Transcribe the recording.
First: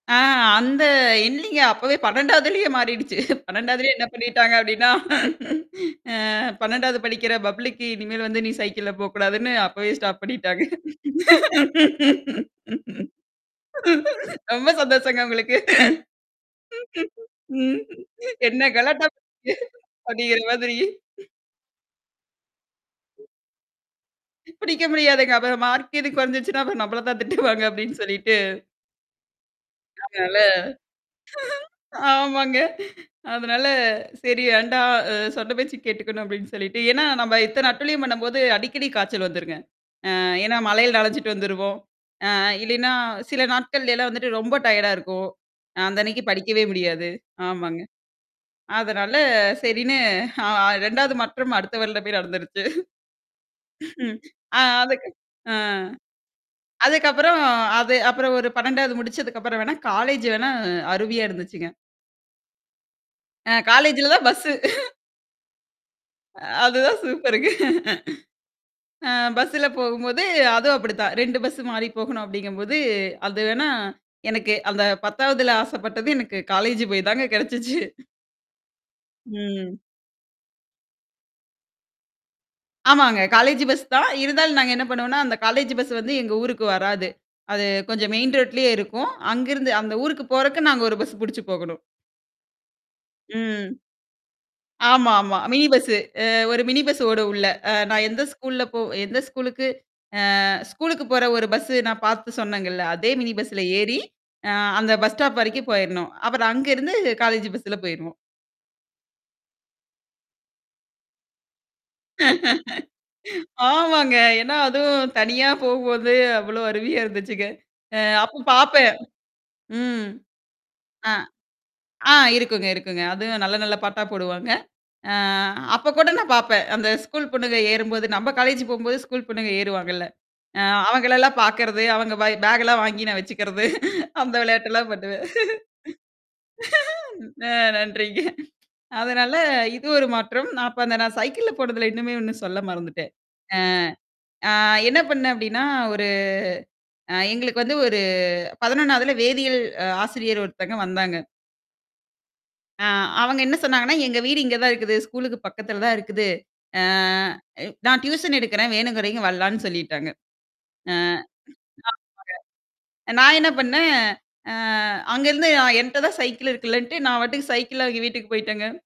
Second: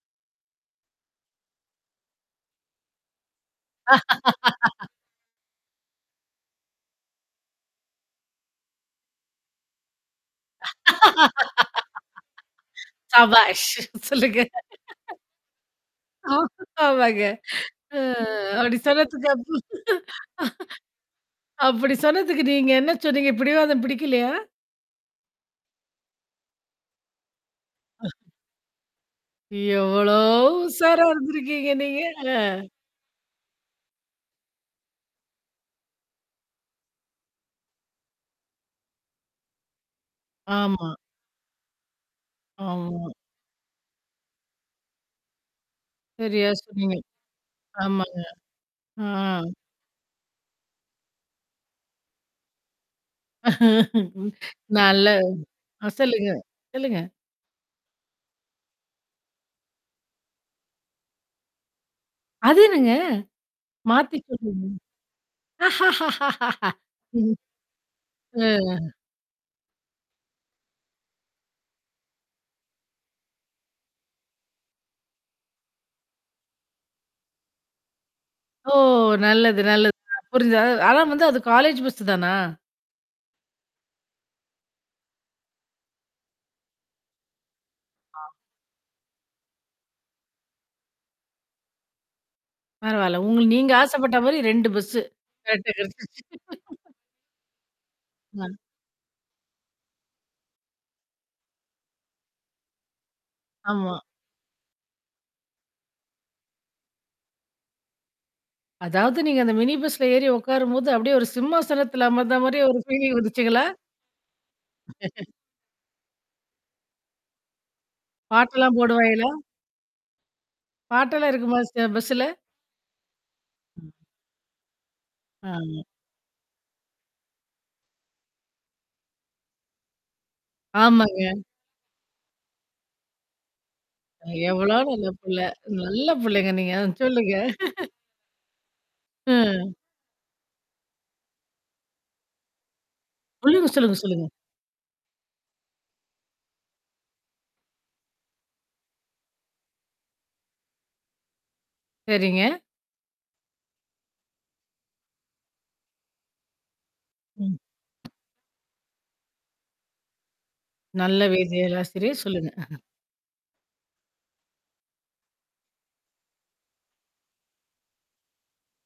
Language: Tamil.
ஆ, அந்த இல்லீங்க. அப்பவே 12வதுலேயே மாறிடுச்சு. 12வதுலயே என்ன பண்ணிட்டாங்க அப்பிடின்னா அ 12வது படிக்கிற பப்ளிக் இனிமேல் வந்து நீ சைக்கிள்ல போ கூடாதுன்னு, அப்பவே ஸ்டாப் பண்ணிட்டாங்க. சபாஸ்! சொல்லுங்க. ரொம்ப சந்தோஷங்க உங்களுக்கு. ஆ, ஆமாங்க. ம் அ என்ன அப்பிடி கலட்டா சொன்னதுக்கு [unintelligible] அப்டீங்கிற மாதிரி [unintelligible] அப்பிடி சொன்னதுக்கு நீங்க என்ன சொன்னீங்க? பிடிவாதம் பிடிக்கலயா? புடிக்க முடியாதுங்க. அப்புற மார்க் இது குறஞ்சிச்சுன்னா, அப்புறம் நம்மள தான் திட்டுவாங்க அப்பிடின்னு [unintelligible] சொல்லிட்டு. எவ்ளோ அதனால, உஷாரா இருந்திருக்கீங்க நீங்க? ஆமாங்க. அ. அதனால சரி வேண்டாம் அ சொன்ன பேச்சுக்கு கேட்டுக்கணும் அப்பிடின்னு சொல்லிட்டு ஏன்னா, நம்ம எத்தன அட்டூழியம் பண்ணும்போது அடிக்கடி காய்ச்சல் வந்துருங்க. அ ஏன்னா, ஆமா. மழையில நனஞ்சிட்டு வந்துருவோம். அ இல்லையின்னா ஆமா. சில நாட்கள்லைலாம் வந்துட்டு ரொம்ப டயர்டா இருக்கும். அ அந்த அன்னக்கி சரியா படிக்கவே சொன்னீங்க. முடியாது. ஆமாங்க. ஆமாங்க. ஆ. அதனால, சரின்னு அ 2வது மாற்றம் அடுத்த வருடமே நடந்துருச்சு. ம், ஆ நல்ல அதுக்கு ஆ. அ சொல்லுங்க, சொல்லுங்க. அதுக்கப்புறம் அது அப்புறம் ஒரு 12வது முடிச்சதுக்கப்புறம் வேணா, காலேஜ் வேணா அருமையா இருந்துச்சுங்க. அது என்னங்க? அ காலேஜ்ல மாத்தி தான் பஸ்ஸு சொல்லுங்க. அ அதுதான் [unintelligible] சூப்பருங்க. ஆ. அ பஸ்ல போகும்போது, அதுவும் அப்பிடிதான். 2 பஸ் மாறி போகணும் அப்பிடிங்கம்போது, அதுவேணா, எனக்கு அந்த 10வதுல ஆசப்பட்டது, எனக்கு காலேஜ் போய்தாங்க கிடைச்சிச்சு. ஓ! நல்லது, ம். நல்லது [unintelligible] புரிஞ்சது. அது ஆனா வந்து, அது காலேஜ் பஸ் தானா? ஆமாங்க. காலேஜ் பஸ் தான். இருந்தாலும் நாங்க என்ன பண்ணுவோன்னா, அந்த காலேஜ் பஸ் வந்து எங்க ஊருக்கு வராது. அது கொஞ்சம் அ. மெயின் ரோட்லயே இருக்கும். அங்கருந்து அந்த ஊருக்கு போறக்கு நாங்க ஒரு பஸ் புடிச்சு போகணும். பரவால்ல. உங்கள ம். நீங்க ஆசப்பட்டமாரி 2 பஸ்ஸு ஆமா, ஆமா. மினி கரெக்ட்டா பஸ். கிடச்சிருச்சு. அ ஒரு மினி பஸ்ஸ ஓடும் உள்ள. அ நான் எந்த [unintelligible] ஸ்கூல்ல போ எந்த ஸ்கூலுக்கு அ ஸ்கூலுக்கு போற ஒரு பஸ்ஸு நான் பார்த்து சொன்னேங்கல்ல. அதே மினி பஸ்ல ஏறி, ஆமா. ஆ அந்த பஸ் ஸ்டாப் வரைக்கும் போயிறணும். அப்புறம் அங்கருந்து காலேஜ் பஸ்ல போயிருவோம். அதாவது நீங்க அந்த மினி பஸ்ல ஏறி உட்காரும்போது அப்பிடியே ஒரு சிம்மாசனத்தில அமர்ந்த மாரியே ஒரு ஃபீலிங் வந்துச்சுங்களா? ஆமாங்க. ஏன்னா, அதுவும் தனியா போகும்போது அவ்ளோ அருமையா இருந்துச்சுங்க. அ அப்ப பாட்டெல்லாம் பார்ப்பேன். போடுவாங்களா? ம். அ, பாட்டெல்லாம் இருக்குமா! செ ஆ, பஸ்ல. இருக்குங்க, இருக்குங்க. அதுவும் நல்ல நல்ல பாட்டா போடுவாங்க. அ ஆமா. அப்பகூட நான் பாப்பேன். அந்த ஸ்கூல் பொண்ணுங்க ஏறும்போது, நம்ம காலேஜ் போகும்போது ஸ்கூல் பொண்ணுங்க ஏறுவாங்கள்ல. ஆ அவுங்களெல்லாம் ஆமாங்க. பார்க்கிறது, அவுங்க வ பேக் எல்லாம் வாங்கி நான் வச்சுக்கிறது. அ அந்த எவ்ளோ விளையாட்டெல்லாம் நல்ல பண்ணுவேன். புள்ள! நல்ல புள்ளைங்க நீங்க, அ சொல்லுங்க அ நன்றிங்க. அதனால ம். இது ஒரு மாற்றம். நான் அப்ப அந்த நான் சைக்கிள்ல போனதுல இன்னுமே ஒண்ணு சொல்ல மறந்துட்டேன். ஆ சொல்லுங்க, சொல்லங்க, சொல்லுங்க. ஆ என்ன பண்ணேன் அப்பிடின்னா, ஒரு அ எங்களுக்கு வந்து ஒரு 11வதுல வேதியியல் அ ஆசிரியர் ஒருத்தங்க வந்தாங்க. சரிங்க. ஆ, அவுங்க என்ன சொன்னாங்கன்னா, எங்க வீடு இங்க தான் இருக்குது. ஸ்கூலுக்கு பக்கத்துல தான் இருக்குது. ஆ ம் நான் டியூஷன் எடுக்கிறேன். வேணும்ங்கிறவெங்க வரலான்னு சொல்லிட்டாங்க. அ. நல்ல வேதியியல் ஆசிரியர் சொல்லுங்க. ஆமாங்க. நான் என்ன பண்ணேன், அ அங்கிருந்து அ என்ட்ட தான் சைக்கிள் இருக்குலன்ட்டு, நான் பாட்டுக்கு சைக்கிள்ல அவிங்க வீட்டுக்கு போயிட்டேங்க.